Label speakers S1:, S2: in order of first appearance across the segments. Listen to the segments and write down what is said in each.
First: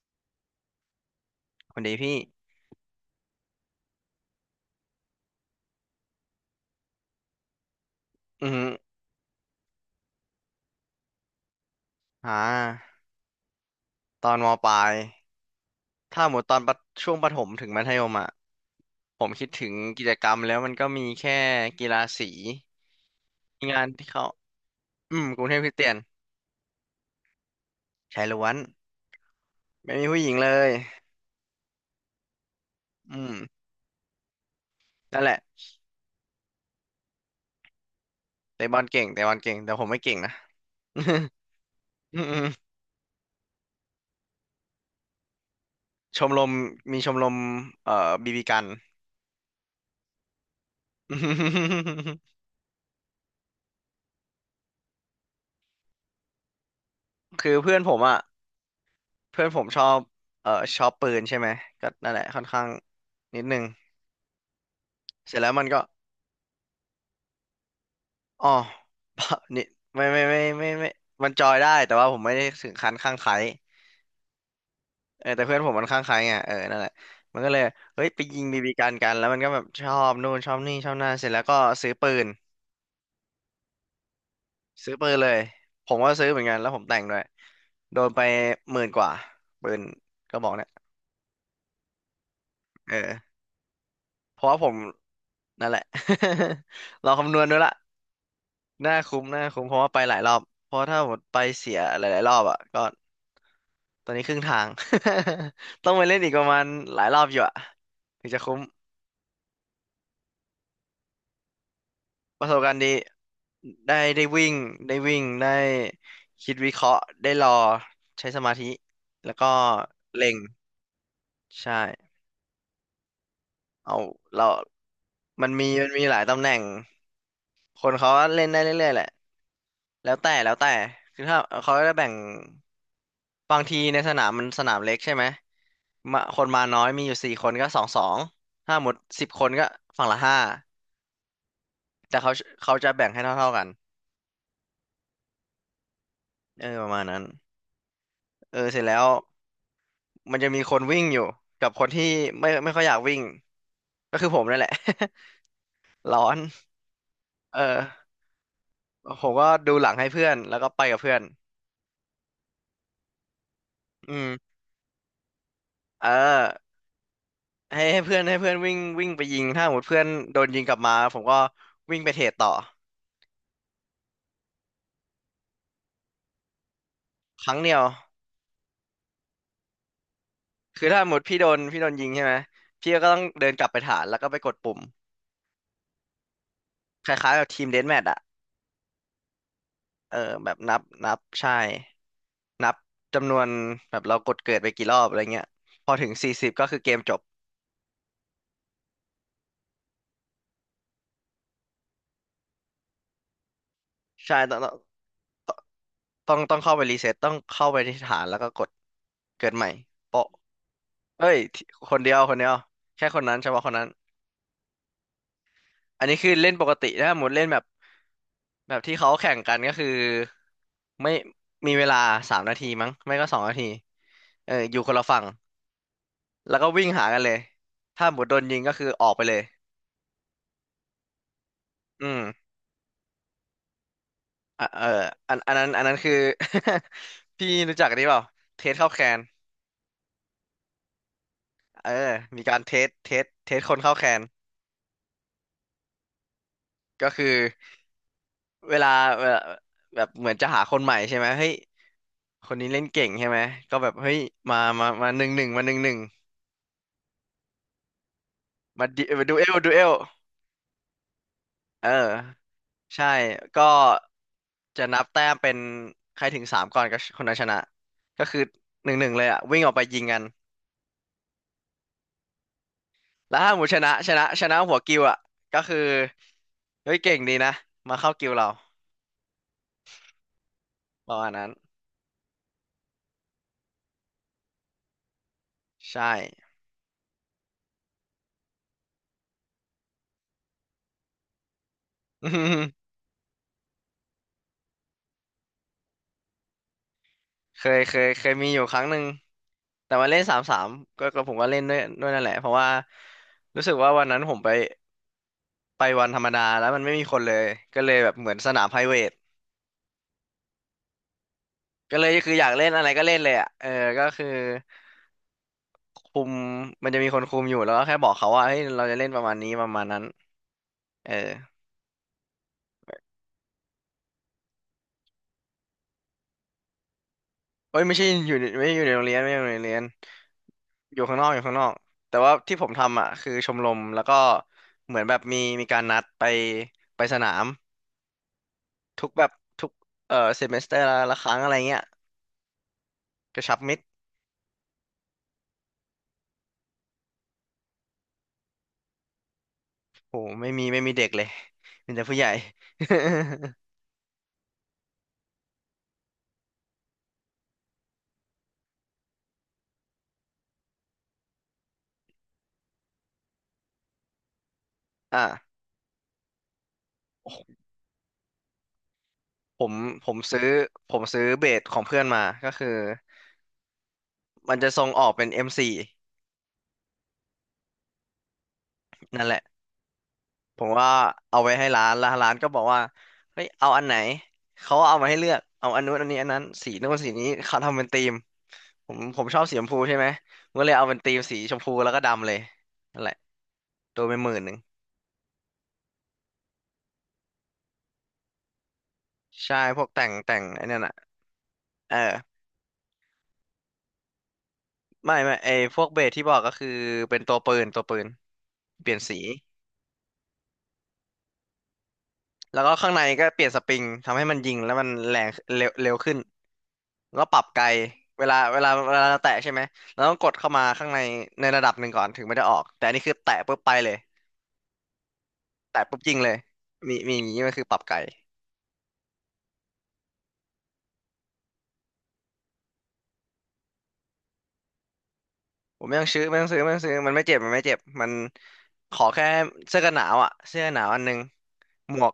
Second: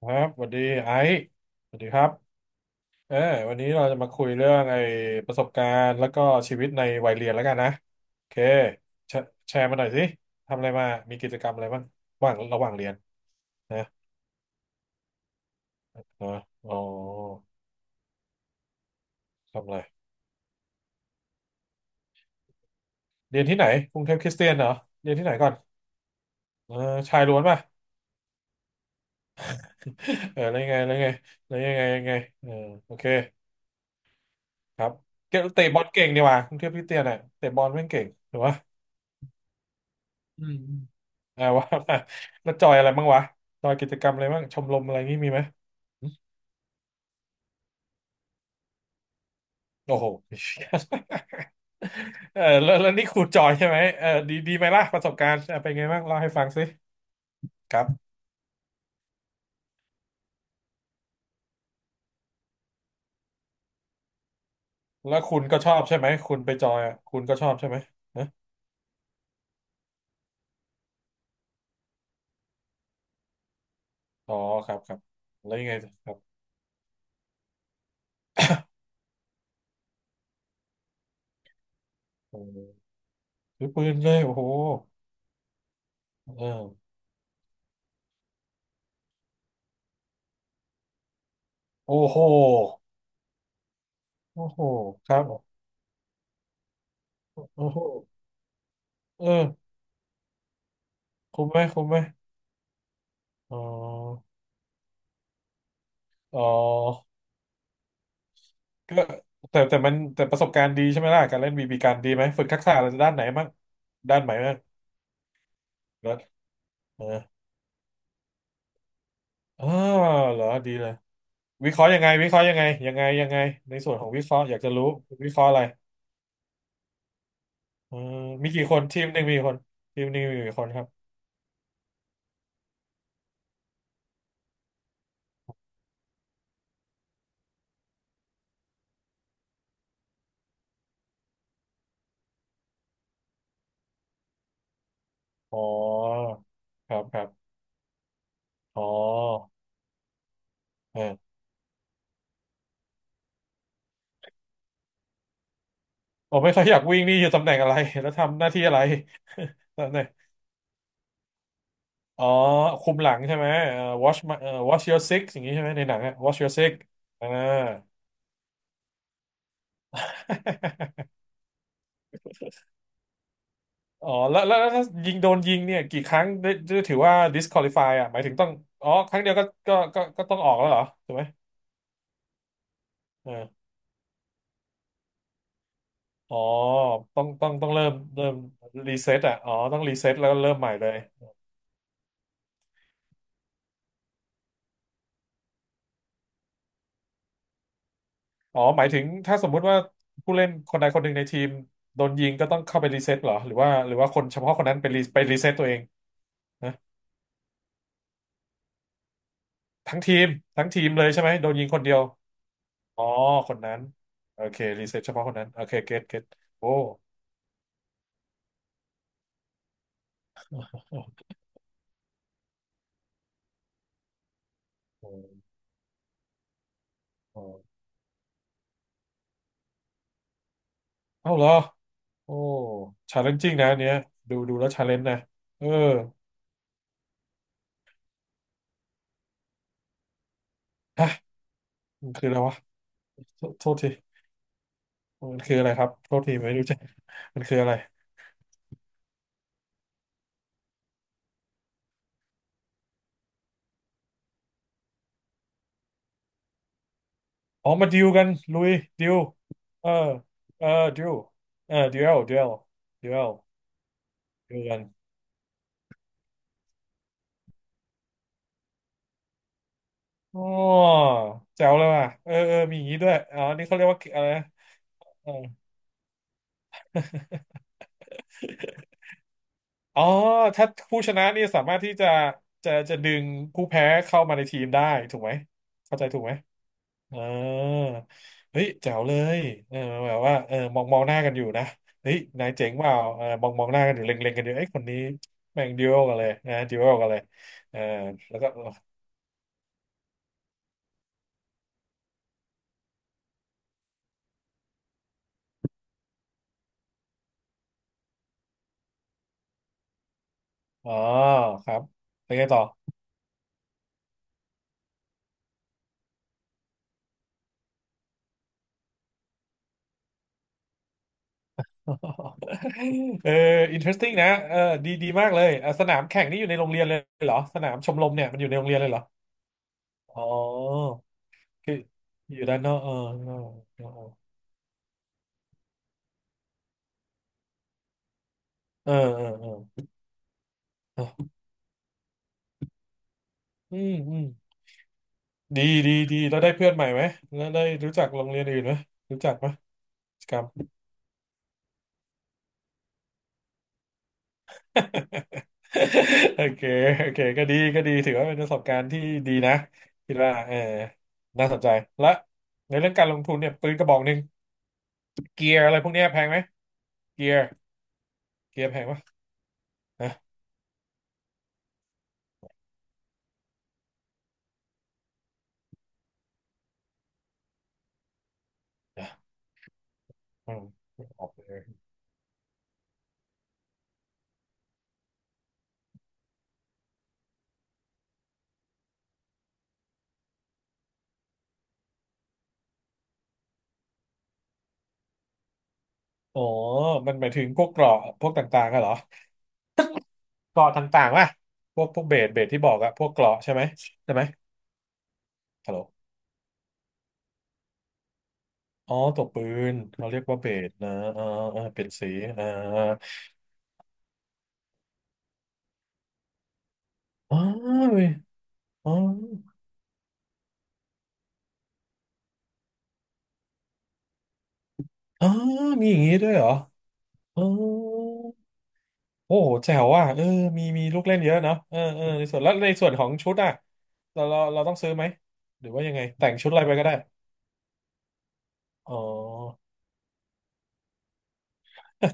S1: ครับสวัสดีไอซ์ส
S2: ค
S1: วัส
S2: น
S1: ดี
S2: ดี
S1: ครับ
S2: พี่
S1: เออวันนี้เราจะมาคุยเรื่องไอ้ประสบการณ์แล้วก็ชีวิตในวัยเรียนแล้วกันนะโอเค
S2: อือฮึ
S1: แชแชร์มาหน่อยสิทำอะไรมามีกิจกรรมอะไรบ้างระห
S2: อ่
S1: ว่างระหว่างเรีย
S2: า
S1: นนะ
S2: ตอนมปลาย ถ้า
S1: นะ
S2: หมดตอนป
S1: อ๋อ
S2: ระช่วงประถมถึงมัธยมอ่ะผมคิดถึ
S1: ทำ
S2: ง
S1: อะไร
S2: กิจกรรมแล้วมันก็มีแค่กีฬาสี
S1: เรียนที่ไห
S2: มี
S1: น
S2: งาน
S1: กรุง
S2: ที่
S1: เทพ
S2: เขา
S1: คริสเตียนเหรอเรียน
S2: อื
S1: ที่
S2: ม
S1: ไหน
S2: กรุ
S1: ก่อ
S2: ง
S1: น
S2: เทพคริสเตียน
S1: เออชายล้วนป่ะ
S2: ชายล้วนไม่ มีผู้หญิง
S1: เออ
S2: เล
S1: แล้วยั
S2: ย
S1: งไงแล้วยังไงแล้วยังไงยังไงเออโอเค
S2: อืม
S1: ครับ
S2: นั่นแห
S1: เก
S2: ละ
S1: เตะบอลเก่งดีว่ยกรุงเทพคริสเตียนอ่ะเตะบอลแม่งเก่งถูกปะ
S2: เตะบอลเก่งเตะบอลเก่งแต่ผมไม่เก่งนะ
S1: อืม อ่าว่า มา
S2: อืม
S1: แล้วจอยอะไรบ้างวะจอยกิจกรรมอะไรบ้างชมรมอะไรงี้มีไหมหึ
S2: ๆชมรมมีชมรมบีบีกัน
S1: โอ้โห เออแล้วนี่คุณจอยใช่ไหมเออดีดีไหมล่ะประสบการณ์เออเป็นไงบ้างเล่าให้ฟังสิ
S2: คือเพื่
S1: ค
S2: อน
S1: รั
S2: ผม
S1: บ
S2: อ่ะเพื่อนผมชอบเอ่อชอบปืนใช่ไหมก็นั่นแหละค่อนข้างนิดนึง
S1: แล้ว
S2: เส
S1: คุ
S2: ร็จ
S1: ณ
S2: แล้ว
S1: ก็
S2: มั
S1: ช
S2: น
S1: อ
S2: ก็
S1: บใช่ไหมคุณไปจอยอ่ะคุณก็ชอบใช่ไหมนะ
S2: อ๋อ นี่ไม่มันจอยได้แต่ว่าผมไม่ได้ถึงขั้นข้างไคล้
S1: อ๋อครับครับ
S2: เออแต่
S1: แล้ว
S2: เพื่อน
S1: ยั
S2: ผ
S1: งไง
S2: มมันข้าง
S1: ค
S2: ไค
S1: รั
S2: ล้
S1: บ
S2: ไงเออนั่นแหละมันก็เลยเฮ้ยไปยิงบีบีกันแล้วมันก็แบบชอบนู่นชอบนี่ชอบนั่นเสร็จแล้วก็ซื้อปืน
S1: เออถือปืนเลยโอ้โห
S2: ซื้อปืนเลยผมก็ซื้อเห
S1: เอ
S2: มื
S1: อ
S2: อนกันแล้วผมแต่งด้วยโดนไปหมื่นกว่าปืนก็บอกเนี่ย
S1: โอ้โห
S2: เออเพ
S1: โอ้
S2: ราะว่า
S1: โห
S2: ผม
S1: ครับ
S2: นั่นแหละ เราคำนวณด้วย
S1: โอ้
S2: ละ
S1: โห
S2: น่าคุ้
S1: เอ
S2: มน่าคุ้ม
S1: อ
S2: เพราะว่าไปหลายรอบเพราะถ้าหมดไป
S1: คุ้มไหม
S2: เสีย
S1: คุ้มไหม
S2: หลายๆรอบอ่ะก็
S1: อ๋
S2: ตอน
S1: อ
S2: นี้ครึ่งทาง ต้องไปเล่นอีก
S1: อ๋
S2: ป
S1: อ
S2: ระมาณหลายรอบอยู่อ่ะถึงจะคุ้ม
S1: ก็แต่ประสบการณ์ดีใช่ไหมล่ะการเล่นบีบีกันดีไหม
S2: ป
S1: ฝึก
S2: ระส
S1: ทั
S2: บ
S1: ก
S2: กา
S1: ษะ
S2: รณ์
S1: อะไร
S2: ดี
S1: ด้านไหนบ้าง
S2: ได้
S1: ด้าน
S2: ได้
S1: ไหน
S2: วิ่
S1: บ้า
S2: ง
S1: ง
S2: ได้วิ่งได้
S1: แล้ว
S2: คิดวิเคราะห์
S1: เออ
S2: ได้รอใช้สมาธิแล้วก็
S1: อ๋อ
S2: เล็ง
S1: เหรอดีเลยวิ
S2: ใช่
S1: เคราะห์ยังไงวิเคราะห์ยังไงยังไงยังไงในส่วน
S2: เอา
S1: ของวิเคราะห์
S2: เรา
S1: อยากจะรู้วิเคราะห์อะไร
S2: มันมีหลายตำแหน่ง ค
S1: เอ
S2: น
S1: อ
S2: เขาเล่น
S1: มี
S2: ได้
S1: กี่คน
S2: เรื่อยๆ
S1: ที
S2: แหละ
S1: มหนึ่งมีกี่คนทีม
S2: แล้
S1: ห
S2: ว
S1: นึ่ง
S2: แต่
S1: มี
S2: แล้
S1: กี่
S2: ว
S1: ค
S2: แต่
S1: นครับ
S2: คือถ้าเขาจะแบ่งบางทีในสนามมันสนามเล็กใช่ไหมมาคนมาน้อยมีอยู่สี่คนก็สองสองถ้าหมดสิบคนก็ฝั่งละห้าแต่เขาเขาจะแบ่งให้เท่าๆกัน
S1: อ๋อ
S2: เออป
S1: ค
S2: ระ
S1: รั
S2: มาณ
S1: บค
S2: นั้
S1: รั
S2: น
S1: บ
S2: เออเส
S1: อ๋
S2: ร็
S1: อ
S2: จแล้วมันจะมีคน
S1: เอ
S2: วิ่งอ
S1: อ
S2: ยู่กับคนที่ไม่ค่อยอยากวิ่ง ก็คือผมนั่นแหละ ร้อ
S1: ผ
S2: น
S1: มไม่ค่อยอยากวิ่งนี่อยู่ตำแหน่ง
S2: เออ
S1: อะไร แล้วทำหน้าที่อะไร
S2: ผมก็ดู หลั
S1: ตำ
S2: ง
S1: แหน่
S2: ให้
S1: ง
S2: เพื่อนแล้วก็ไปกับเพื่อน
S1: อ๋อคุมหลังใช่ไหม
S2: อื
S1: watch my-
S2: ม
S1: watch your six อย่างนี้ใช่ไหมในหนัง
S2: เออ
S1: อะ watch your six อ่า
S2: ให้เพื่อนวิ่งวิ่งไปยิงถ้าหมดเพื่อนโดนยิงกลับมา ผมก็วิ่งไปเทรดต่อ
S1: อ๋อแล้วถ้ายิงโดนยิงเนี่ยกี่ครั้งได้ถือว่า
S2: ครั้งเดียว
S1: disqualify อ่ะหมายถึงต้องอ๋อครั้งเดียวก็ต้องออกแล้วเหรอ
S2: คือถ้า
S1: ถู
S2: หม
S1: กไห
S2: ด
S1: ม
S2: พี่โดนยิงใช่ไหมพี่ก็ต้อง
S1: เอ
S2: เดิ
S1: อ
S2: นกลับไปฐานแล้วก็ไปกดปุ่ม
S1: อ๋อ
S2: ค
S1: ต้อง
S2: ล้ายๆแบ
S1: ต้อ
S2: บ
S1: ง
S2: ที
S1: ต้
S2: ม
S1: อง
S2: เด
S1: เริ่
S2: ธ
S1: ม
S2: แมทอะ
S1: เริ่มรีเซ็ตอ่ะอ๋อต้องรีเซ็ต
S2: เออ
S1: แล้วก็
S2: แบ
S1: เริ่ม
S2: บ
S1: ใหม่
S2: นับ
S1: เลย
S2: นับใช่นับจำนวนแบบเรากดเกิดไปกี่รอบอะไรเงี้ยพอถึงสี่สิบก็คือเกมจบ
S1: อ๋อหมายถึงถ้าสมมุติว่าผู้เล่นคนใดคนหนึ่งในทีมโดนยิงก็ต้องเข้าไปรีเซ็ตเหรอหรือว่าคน
S2: ใช่
S1: เฉพาะ
S2: ต้อง
S1: คน
S2: ต้อ
S1: นั้
S2: ง
S1: นไปรีเซ็ตตัวเอง
S2: ต้องต้อง
S1: นะ
S2: เข้าไปรีเซ็ตต้องเข้าไปที่ฐานแล้วก็กดเกิดใหม่
S1: ทั้งทีม
S2: โปะ
S1: ทั้งทีมเลยใช่
S2: เอ้
S1: ไหม
S2: ย
S1: โดน
S2: ที่
S1: ยิงคนเดี
S2: ค
S1: ย
S2: น
S1: ว
S2: เดียวคนเดียว
S1: อ๋
S2: แค่
S1: อ
S2: คนนั้นเฉ
S1: คน
S2: พาะค
S1: นั้
S2: น
S1: น
S2: นั้น
S1: โอเครีเซ็ตเฉพาะคนนั้นโอเคเก็ต
S2: อันนี้
S1: เก็ต
S2: คือเล่นป
S1: โอ้
S2: กติถ้าหมดเล่นแบบแบบที่เขาแข่งกันก็คือไม่มีเวลาสามนาทีมั้งไม่ก็สองนาทีเออคนละฝั่งแล้วก็วิ่งหากันเลยถ้าหมดโดนยิงก็คือออกไปเลย
S1: เอ้าเหรอ
S2: อื
S1: โอ้
S2: ม
S1: ชาเลนจิ้งนะอันเนี้ยดูดู
S2: อ่ะ
S1: แล้ว
S2: เอ
S1: ชา
S2: อ
S1: เลนจ์นะ
S2: อันอัน
S1: เอ
S2: นั้
S1: อ
S2: นอันนั้นคือ พี่รู้จักอันนี้เปล่าเทสเข้าแคน
S1: ฮะ
S2: เออ
S1: มันคืออะไร
S2: มี
S1: วะ
S2: การเทสเทส
S1: โท
S2: เท
S1: ษ
S2: ส
S1: โท
S2: ค
S1: ษ
S2: น
S1: ที
S2: เข้าแคน
S1: มันคืออะไรครับโทษทีไม่รู้จัก
S2: ก็คือ
S1: มันคืออะไร
S2: เวลาเวลาแบบเหมือนจะหาคนใหม่ใช่ไหมเฮ้ยคนนี้เล่นเก่งใช่ไหมก็แบบเฮ้ยมาหนึ่งหนึ่งมาหนึ่งหนึ่ง
S1: อ๋อมาดิวกันลุย
S2: มาดิ
S1: ดิว
S2: มาดูเอ
S1: เออ
S2: ล
S1: เออดิวเออ
S2: เออ
S1: ดิวดิวดิ
S2: ใช่
S1: ว
S2: ก็
S1: ดิวกัน
S2: จะนับแต้มเป็นใครถึงสามก่อนก็คนนั้นชนะก็คือหนึ่งหนึ่งเลยอ่ะวิ่งออกไปยิงกัน
S1: อ๋อแจ๋วเลยว่ะเออเออมีอย่างนี้ด้วย
S2: แล้
S1: อ๋
S2: ว
S1: อ
S2: ถ้าห
S1: นี่
S2: มู
S1: เขา
S2: ช
S1: เรียก
S2: นะ
S1: ว่า
S2: ช
S1: อะ
S2: นะ
S1: ไรนะ
S2: ชนะหัวกิวอ่ะ
S1: เออ
S2: ก็คือเฮ้ยเก่งดีนะมาเข้ากิวเรา
S1: อ๋อถ้าผู้
S2: ป
S1: ช
S2: ระ
S1: นะ
S2: มาณ
S1: นี่
S2: นั้น
S1: สามารถที่จะจะดึงผู้แพ้เข้ามาในทีมได้ถูกไหมเข้าใจ
S2: ใช่
S1: ถูกไหม เออเฮ้ยแจ๋วเลยเออแบบว่าเออมองมองหน้ากันอยู่นะเฮ้ย
S2: อื
S1: นายเจ๋ง
S2: ม
S1: เปล่าเออมองมองหน้ากันอยู่เล็งเล็งกันอยู่เอ้ยคนนี้แม่งดิวกันเลยนะดิวกันเลย
S2: เค
S1: เอ
S2: ย
S1: อ
S2: เคยเคย
S1: แล้ว
S2: มี
S1: ก็
S2: อยู่ครั้งหนึ่งแต่มาเล่นสามสามก็ก็ผมก็เล่นด้วยนั่นแหละเพราะว่ารู้สึกว่าวันนั้นผมไปวันธรรมดาแล้วมันไม่มีคนเลยก็เลยแบบเหมือนสนามไพรเวท
S1: อ๋อครับ
S2: ก็เลย
S1: เป็
S2: คื
S1: น
S2: ออ
S1: ไง
S2: ยาก
S1: ต่อ
S2: เล่นอะไรก็เล่นเลยอ่ะเออก็คือคุมมันจะมีคนคุมอยู่แล้วก็แค่บอกเขาว่าเฮ้ยเราจะเล่นประมาณนี้ประมาณนั้นเออ
S1: เออ interesting นะเออดีดีมากเลยอะสนามแข่งนี่อยู่ในโรงเรียนเลยเหรอสนาม
S2: เอ้ย
S1: ช
S2: ไม่
S1: มร
S2: ใช่
S1: มเนี่ย
S2: อ
S1: มั
S2: ยู่
S1: นอ
S2: ใน
S1: ยู่ในโร
S2: ไม่
S1: ง
S2: ใช่
S1: เรีย
S2: อ
S1: น
S2: ยู่
S1: เลย
S2: ใน
S1: เหร
S2: โร
S1: อ
S2: งเรียนไม่ใช่อยู่ในโรงเรียน
S1: อ๋
S2: อ
S1: อ
S2: ยู่ข้างนอกอยู่ข้างนอ
S1: คื
S2: ก
S1: อ
S2: แต่ว่า
S1: อยู่
S2: ที่
S1: ด้าน
S2: ผ
S1: น
S2: ม
S1: อกอ
S2: ทำอ่ะคือชมรมแล้วก็เหมือนแบบมีการนัดไปสนาม
S1: เออ
S2: ทุก
S1: เอ
S2: แบ
S1: อ
S2: บ
S1: เออ
S2: ทุก
S1: เออ
S2: เออเซมิสเตอร์ละค
S1: เออ
S2: รั้งอะไรเงี้ยกระชับ
S1: อื
S2: มิตร
S1: มอืม ดีดีดีแล้วได้เพื่อนใหม่ไหมแล้วได้รู้จักโรงเรียนอื่นไหมรู้จักไหม
S2: โห
S1: กิจกรร
S2: ไม่มี ไม่มีเด็กเลยมีแต่ผู้ใหญ่
S1: โอเคโอเคก็ดีก็ดีถือว่าเป็นประสบการณ์ที่ดีนะคิดว่าเออน่าสนใจและในเรื่องการลงทุนเนี่ยปืนกระบอกหนึ่งเกี
S2: อ่ะ
S1: ยร์อะไรพวกเนี้ยแพงไหมเกียร์เกียร์แพงปะ
S2: ผมผม
S1: นะ
S2: ซื้อผมซื้อเบสของเพื่อนมาก็คือ มันจะทรงออกเป็น M4
S1: นะ
S2: นั่นแหละ
S1: อื
S2: ผ
S1: ม
S2: มว่า
S1: ไม่ออก
S2: เอา
S1: เล
S2: ไว้
S1: ย
S2: ให้ร้านแล้วร้านก็บอกว่าเฮ้ยเอาอันไหนเขาเอามาให้เลือกเอาอันนู้นอันนี้อันนั้นสีนู้นสีนี้เขาทำเป็นธีมผมชอบสีชมพูใช่ไหมผมก็เลยเอาเป็นธีมสีชมพูแล้วก็ดำเลยนั่นแหละโดนไป11,000
S1: อ๋อมันหมายถึงพวกเกราะพวกต่างๆอะเหรอ
S2: ใช่พวกแต่งแต่ง
S1: เก
S2: ไอ้
S1: ราะ
S2: นั่นอ่ะ
S1: ต่างๆวะพวก
S2: เอ
S1: พ
S2: อ
S1: วกเบสเบสที่บอกอะพวกเกราะใช่ไหมใช่ไหม
S2: ไม่
S1: ฮัลโห
S2: พวกเบ
S1: ล
S2: สที่บอกก็คือเป็นตัวปืนเป
S1: อ๋
S2: ลี่
S1: อ
S2: ยนสี
S1: ตัวปืนเขาเรียกว่าเบสนะอ่าอ่าเป็นสีอ่า
S2: แล้วก็ข้างในก็เปลี่ยนสปริงทำให้มันยิงแล้วมันแรงเร็วเร็วขึ้น แล้วป
S1: อ๋อ
S2: รับไกล
S1: เว้ยอ๋อ
S2: เวลาเราแตะใช่ไหมเราต้องกดเข้ามาข้างในในระดับหนึ่งก่อนถึงไม่ได้ออกแต่อันนี้คือแตะปุ๊บไปเลย
S1: อ๋อ
S2: แตะ
S1: มีอ
S2: ปุ๊
S1: ย่า
S2: บ
S1: งนี้
S2: ยิง
S1: ด้
S2: เล
S1: วย
S2: ย
S1: เหรอ
S2: มีอย่าง
S1: อ๋
S2: นี้
S1: อ
S2: มันคือปรับไกล
S1: โอ้โหแจ๋วอ่ะเออมีมีลูกเล่นเยอะเนาะเออเออในส่วนแล้วในส่วนของชุดอ่ะเราต้องซื้อไหมหรือ
S2: ผ
S1: ว่า
S2: ม
S1: ยัง
S2: ไม่
S1: ไง
S2: ต้องซื้อ
S1: แต่ง
S2: ไม่ต้
S1: ชุ
S2: อง
S1: ดอะ
S2: ซื้อ
S1: ไรไป
S2: ไม่ต้อง
S1: ก็
S2: ซื้
S1: ได้
S2: อมันไม่เจ็บมันไม่เจ็บมัน
S1: อ๋
S2: ข
S1: อ
S2: อแค่เสื้อกันหนาวอ่ะเสื้อกันหนาวอันหนึงหมวก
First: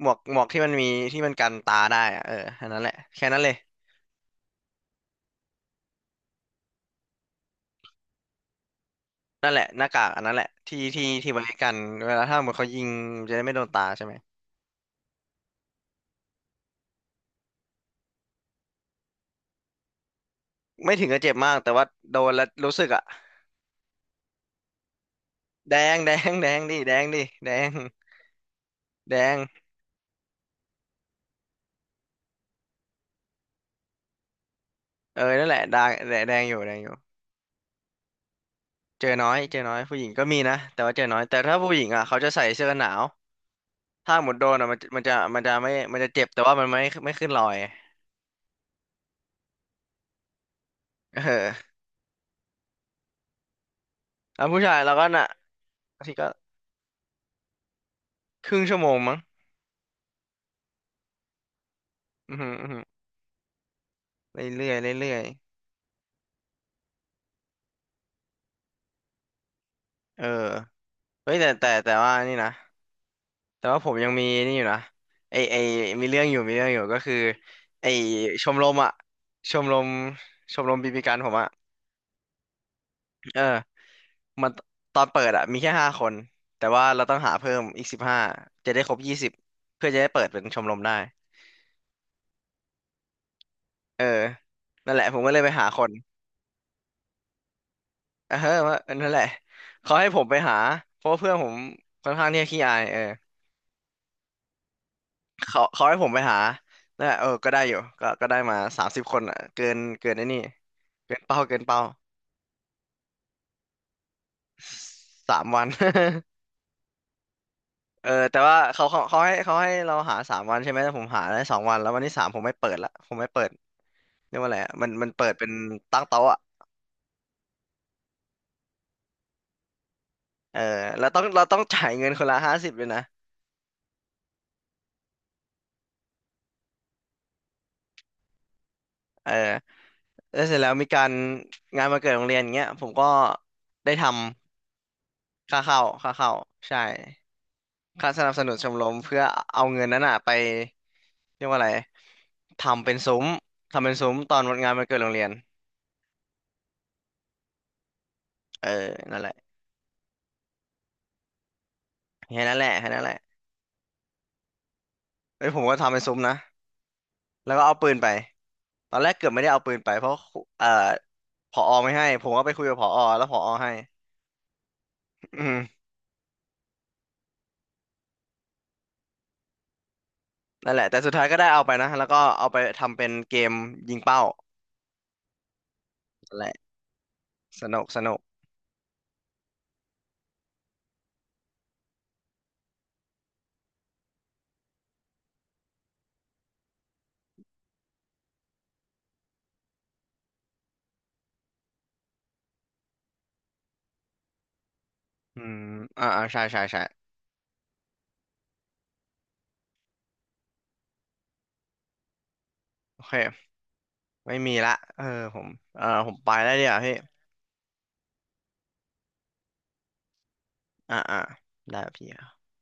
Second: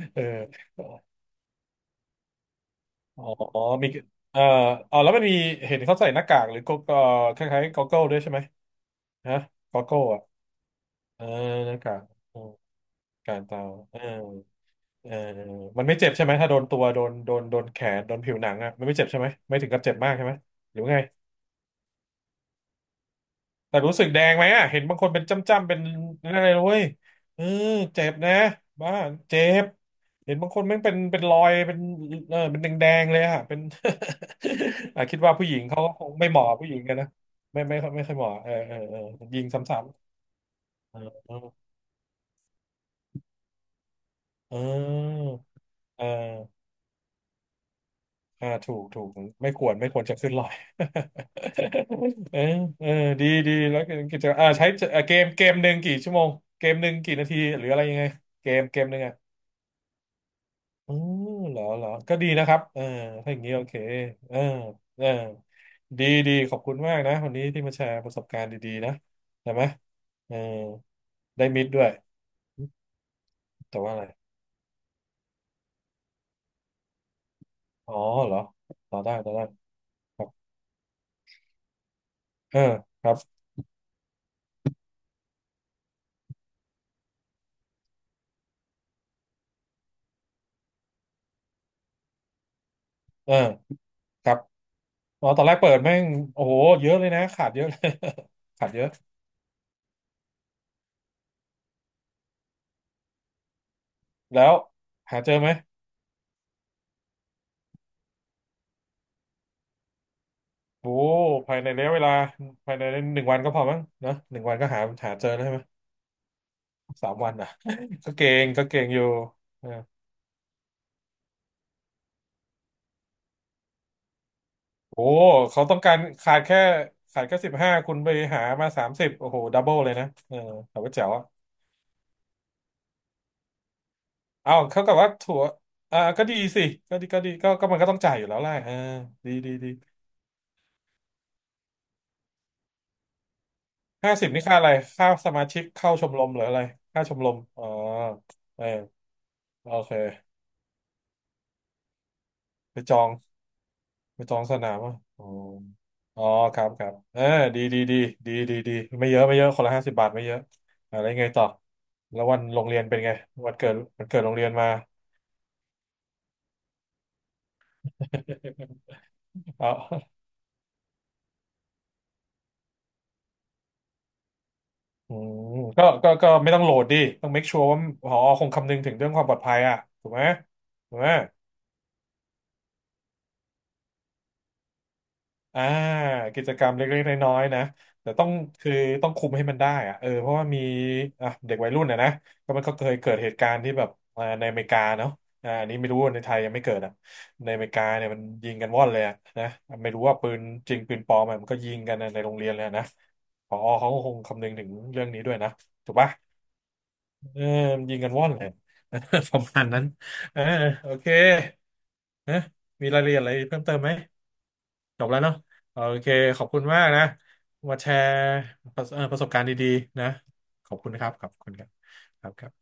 S1: เอ
S2: หม
S1: อ
S2: วกที่มันมีที่มันกันตาได้อะเอออันนั้นแหละ
S1: อ๋อ
S2: แค่นั้นเลย
S1: อ๋อมีเอ่ออ๋อแล้วมันมีเห็นเขาใส่หน้ากากหรือก็ก็คล้ายๆก็อ g เกิลด้วยใช่ไหมฮะ
S2: นั่นแหละ
S1: ก็
S2: ห
S1: อ g
S2: น้า
S1: เกิล
S2: กากอั
S1: อ่ะ
S2: นนั้นแหละ
S1: เออ
S2: ที่ไว้กั
S1: ห
S2: น
S1: น้ากาก
S2: เวลาถ้าเหมือนเขายิงมันจะ
S1: การ
S2: ได้ไม่โด
S1: เตา
S2: นตา
S1: เอ
S2: ใช่ไหม
S1: อเออมันไม่เจ็บใช่ไหมถ้าโดนตัวโดนโดนแขนโดนผิวหนังอ่ะมันไม่เจ็บใช่ไหมไม่ถึงกับเจ็บมากใช่ไหมหรือว่า
S2: ไม่
S1: ไง
S2: ถึงกับเจ็บมากแต่ว่าโดนแล้วรู้สึกอ่ะ
S1: แต่รู้สึกแดงไหมอ่ะเห็นบางคนเป็นจ้ำๆ
S2: แด
S1: เป็น
S2: งแดง
S1: อะไร
S2: แด
S1: เลย
S2: งดิ
S1: เว้ย
S2: แดงดิ
S1: เออ
S2: แดง
S1: เจ็บนะบ้า
S2: แดง
S1: เจ็บเห็นบางคนแม่งเป็นรอยเป็นเออเป็นแดงๆเลยอ่ะเป็น อ่ะคิ
S2: เอ
S1: ด
S2: อ
S1: ว่าผู้
S2: นั่น
S1: ห
S2: แห
S1: ญิ
S2: ละ
S1: ง
S2: แด
S1: เขาก็
S2: ง
S1: คง
S2: แดง
S1: ไม่
S2: แด
S1: เห
S2: ง
S1: มาะ
S2: อยู่
S1: ผู้
S2: แด
S1: หญิ
S2: ง
S1: ง
S2: อยู่
S1: กันนะไม่ไม่ค่อยเหมาะเออเออเออ
S2: เจอน้อย
S1: ยิง
S2: เจ
S1: ซ้
S2: อน้อยผู้หญิงก็มีนะ
S1: ำ
S2: แต่
S1: ๆ
S2: ว่า
S1: เออ
S2: เจอน้อย
S1: เออ
S2: แต่ถ้าผู้หญิงอ่ะเขาจะใส่เสื้อกันหนาวถ้าหมดโดนอ่ะมันจะไม่มัน
S1: เออ
S2: จะเจ็บ แต่ว่ามันไม่ไม่ขึ้นรอย
S1: อ่าถูกไม่ควรจะขึ้นลอย
S2: เออ
S1: เออเออดีดีแล้วกิจกรรม
S2: แล้ว
S1: อ่า
S2: ผู้
S1: ใช้
S2: ชายเราก็
S1: เกม
S2: น่ะ
S1: เกมหนึ่งกี่
S2: บาง
S1: ชั่
S2: ที
S1: วโม
S2: ก็
S1: งเกมหนึ่งกี่นาทีหรืออะไรยังไงเก
S2: ครึ่
S1: ม
S2: งชั่
S1: เก
S2: ว
S1: ม
S2: โม
S1: ห
S2: ง
S1: นึ่งอ่ะ
S2: มั้ง
S1: อืมเหรอเหรอก็ดี
S2: อือ
S1: นะ
S2: หื
S1: ค
S2: อ
S1: รับ
S2: อือ
S1: เอ
S2: หื
S1: อ
S2: อ
S1: ถ้าอย่างนี้โอเคเอ
S2: เร
S1: อ
S2: ื่อยๆ
S1: เออ
S2: เรื่อย
S1: ดีดีขอบคุณมากนะวันนี้ที่มาแชร์ประสบการณ์ดีๆนะได้ไหม
S2: ๆเออ
S1: เออ
S2: เฮ้ย
S1: ได้มิตรด้วย
S2: แต่ว่านี่นะแต่
S1: แต่
S2: ว่าผ
S1: ว่า
S2: ม
S1: อะไร
S2: ยังมีนี่อยู่นะไอมีเรื่องอยู่ ก็คือไอ
S1: อ๋อเหรอ
S2: ชมรมอะ
S1: ต่อได้ต่อได้
S2: ชมรม
S1: ครับ
S2: ชมรมบีบีกันผมอ่ะ
S1: เออครั
S2: เอ
S1: บ
S2: อมันตอนเปิดอะมีแค่ห้าคนแต่ว่าเราต้องหาเพิ่มอีก15จะได้ครบ20เพื่อจะได้เปิดเป็นชมรมได้
S1: เออ
S2: เออ
S1: ครับ
S2: นั่นแหละผม
S1: อ๋อ
S2: ก็เล
S1: ตอ
S2: ย
S1: น
S2: ไป
S1: แรก
S2: หา
S1: เปิด
S2: คน
S1: แม่งโอ้โหเยอะเลยนะขาดเยอะเลย
S2: เออ
S1: ขาด
S2: ว่า
S1: เยอะ
S2: เออนั่นแหละเขาให้ผมไปหาเพราะว่าเพื่อนผมค่อนข้างที่จะขี้อายเออ
S1: แล้วหาเจอไหม
S2: เขาให้ผมไปหานั่นแหละเออก็ได้อยู่ก็ก็ได้มา30คนอะเกินไอ้นี่
S1: โอ้โห
S2: เกินเป้า
S1: ภา
S2: เกิ
S1: ย
S2: น
S1: ใน
S2: เป้า
S1: ระยะเวลาภายในหนึ่งวันก็พอมั้งเนอะหนึ่งวันก็หาหาเจอ
S2: สา
S1: แล้ว
S2: ม
S1: ใช่ไหม
S2: วัน
S1: สามวันอ่ะ
S2: เอ
S1: ก็
S2: อ
S1: เก่
S2: แต่
S1: ง
S2: ว่า
S1: ก็เก่งอยู่
S2: เขา
S1: เออ
S2: ให้เราหาสามวันใช่ไหมแต่ผมหาได้สองวันแล้ววันที่สามผมไม่เปิดละผมไม่เปิด เรียกว่าอะไรอะมัน
S1: โอ้
S2: มัน
S1: โห
S2: เปิดเป็น
S1: เขาต้องการ
S2: ตั้งโต๊ะ
S1: ขา
S2: อะ
S1: ดแค่ขาดแค่15คุณไปหามา30โอ้โหดับเบิลเลยนะเออ
S2: เออ
S1: แต่ว่าแจ๋
S2: แล้ว
S1: ว
S2: ต้อ
S1: อะ
S2: งเราต้องจ่ายเงินคนละ50เลยนะ
S1: เอาเขากับว่าถั่วอ่าก็ดีสิก็ดีก็ดีก็มันก็ต้องจ่ายอยู่แล้วแหละเออ
S2: เออ
S1: ดีดีดี
S2: แล้วเสร็จแล้วมีการงานวันเกิดโรงเรียนอย่างเงี้ยผมก็ได้ท
S1: ห้าสิบนี่ค่าอะไร
S2: ำ
S1: ค่าสมาชิกเข้าช
S2: ค่า
S1: มร
S2: เข้า
S1: มหรืออะไร
S2: ใช่
S1: ค่าชมรมอ๋อ
S2: ค่าสนับสนุน
S1: เอ
S2: ช
S1: อ
S2: มรมเพื่อเอา
S1: โอ
S2: เงิน
S1: เค
S2: นั้นอ่ะไปเรียกว่าอะไร
S1: ไป
S2: ทำ
S1: จ
S2: เป็น
S1: อง
S2: ซุ้มทำเป็นซุ้ม
S1: ไปจ
S2: ตอ
S1: อ
S2: น
S1: งส
S2: วัน
S1: นา
S2: งาน
S1: ม
S2: วัน
S1: อ่ะ
S2: เกิดโรง
S1: อ๋
S2: เรี
S1: อ
S2: ยน
S1: อ๋อครับครับเออดีดีดีดีดี
S2: เออ
S1: ดีไม่เย
S2: นั่น
S1: อะ
S2: แหละ
S1: ไม่เยอะคนละ50 บาทไม่เยอะอะไรไงต่อแล้ววั
S2: แค่
S1: น
S2: นั้น
S1: โร
S2: แห
S1: ง
S2: ละ
S1: เรียน
S2: แค่
S1: เป็น
S2: นั้นแห
S1: ไง
S2: ละ
S1: วันเกิดวันเกิดโรงเรียนมา
S2: เอ้ยผมก็ทำเป็นซุ้มนะแล้วก็เอาปืนไปตอนแรกเกือบไม่ได้ เอา
S1: เอา
S2: ปืนไปเพราะครูผอไม่ให้ผมก็ไปคุยกับผอแล้วผอให้
S1: อื
S2: อื
S1: ม
S2: ม
S1: ก็ก็ไม่ต้องโหลดดิต้อง make sure ว่าผอคงคำนึงถึงเรื่องความปลอดภัยอ่ะถูกไหม
S2: นั่นแหละ
S1: ถู
S2: แต่
S1: กไหม
S2: สุดท้ายก็ได้เอาไปนะแล้วก็เอาไปทำเป็นเกมยิงเป้า
S1: อ่า
S2: นั่น
S1: กิ
S2: แห
S1: จ
S2: ละ
S1: กรรมเล็กๆน้อยๆนะ
S2: สนุกส
S1: แต่
S2: นุก
S1: ต้องคือต้องคุมให้มันได้อะเออเพราะว่ามีอ่ะเด็กวัยรุ่นนะนะมันก็เคยเกิดเหตุการณ์ที่แบบอ่าในอเมริกาเนาะอ่าอันนี้ไม่รู้ว่าในไทยยังไม่เกิดอ่ะในอเมริกาเนี่ยมันยิงกันว่อนเลยอะนะไม่รู้ว่าปืนจริงปืนปลอมอะมันก็ยิงกันในโรงเรียนเลยอะนะผอเขาก็คงคำนึงถึงเรื่องนี้ด้วย
S2: อื
S1: นะ
S2: ม
S1: ถูก
S2: อ่า
S1: ปะ
S2: อ่าใช่ใช่ใช่
S1: เออยิงกันว่อนเลย ประมาณนั้นเออโอเคนะมีรา
S2: โอ
S1: ยละเอียดอะไร
S2: เค
S1: เพิ่มเติมไหม
S2: ไม่มีละ
S1: จ
S2: เออ
S1: บแล้วเนาะ
S2: ผม
S1: โอ
S2: เออ
S1: เค
S2: ผมไป
S1: ขอบ
S2: แล้ว
S1: คุณ
S2: เดี๋ยวา
S1: มาก
S2: พี่
S1: นะมาแชร์ประสประสบการณ์ดีๆนะขอบคุณ
S2: อ่า
S1: นะครับ
S2: อ่า
S1: ขอบคุณครับ
S2: ได้พี่
S1: ครับครับ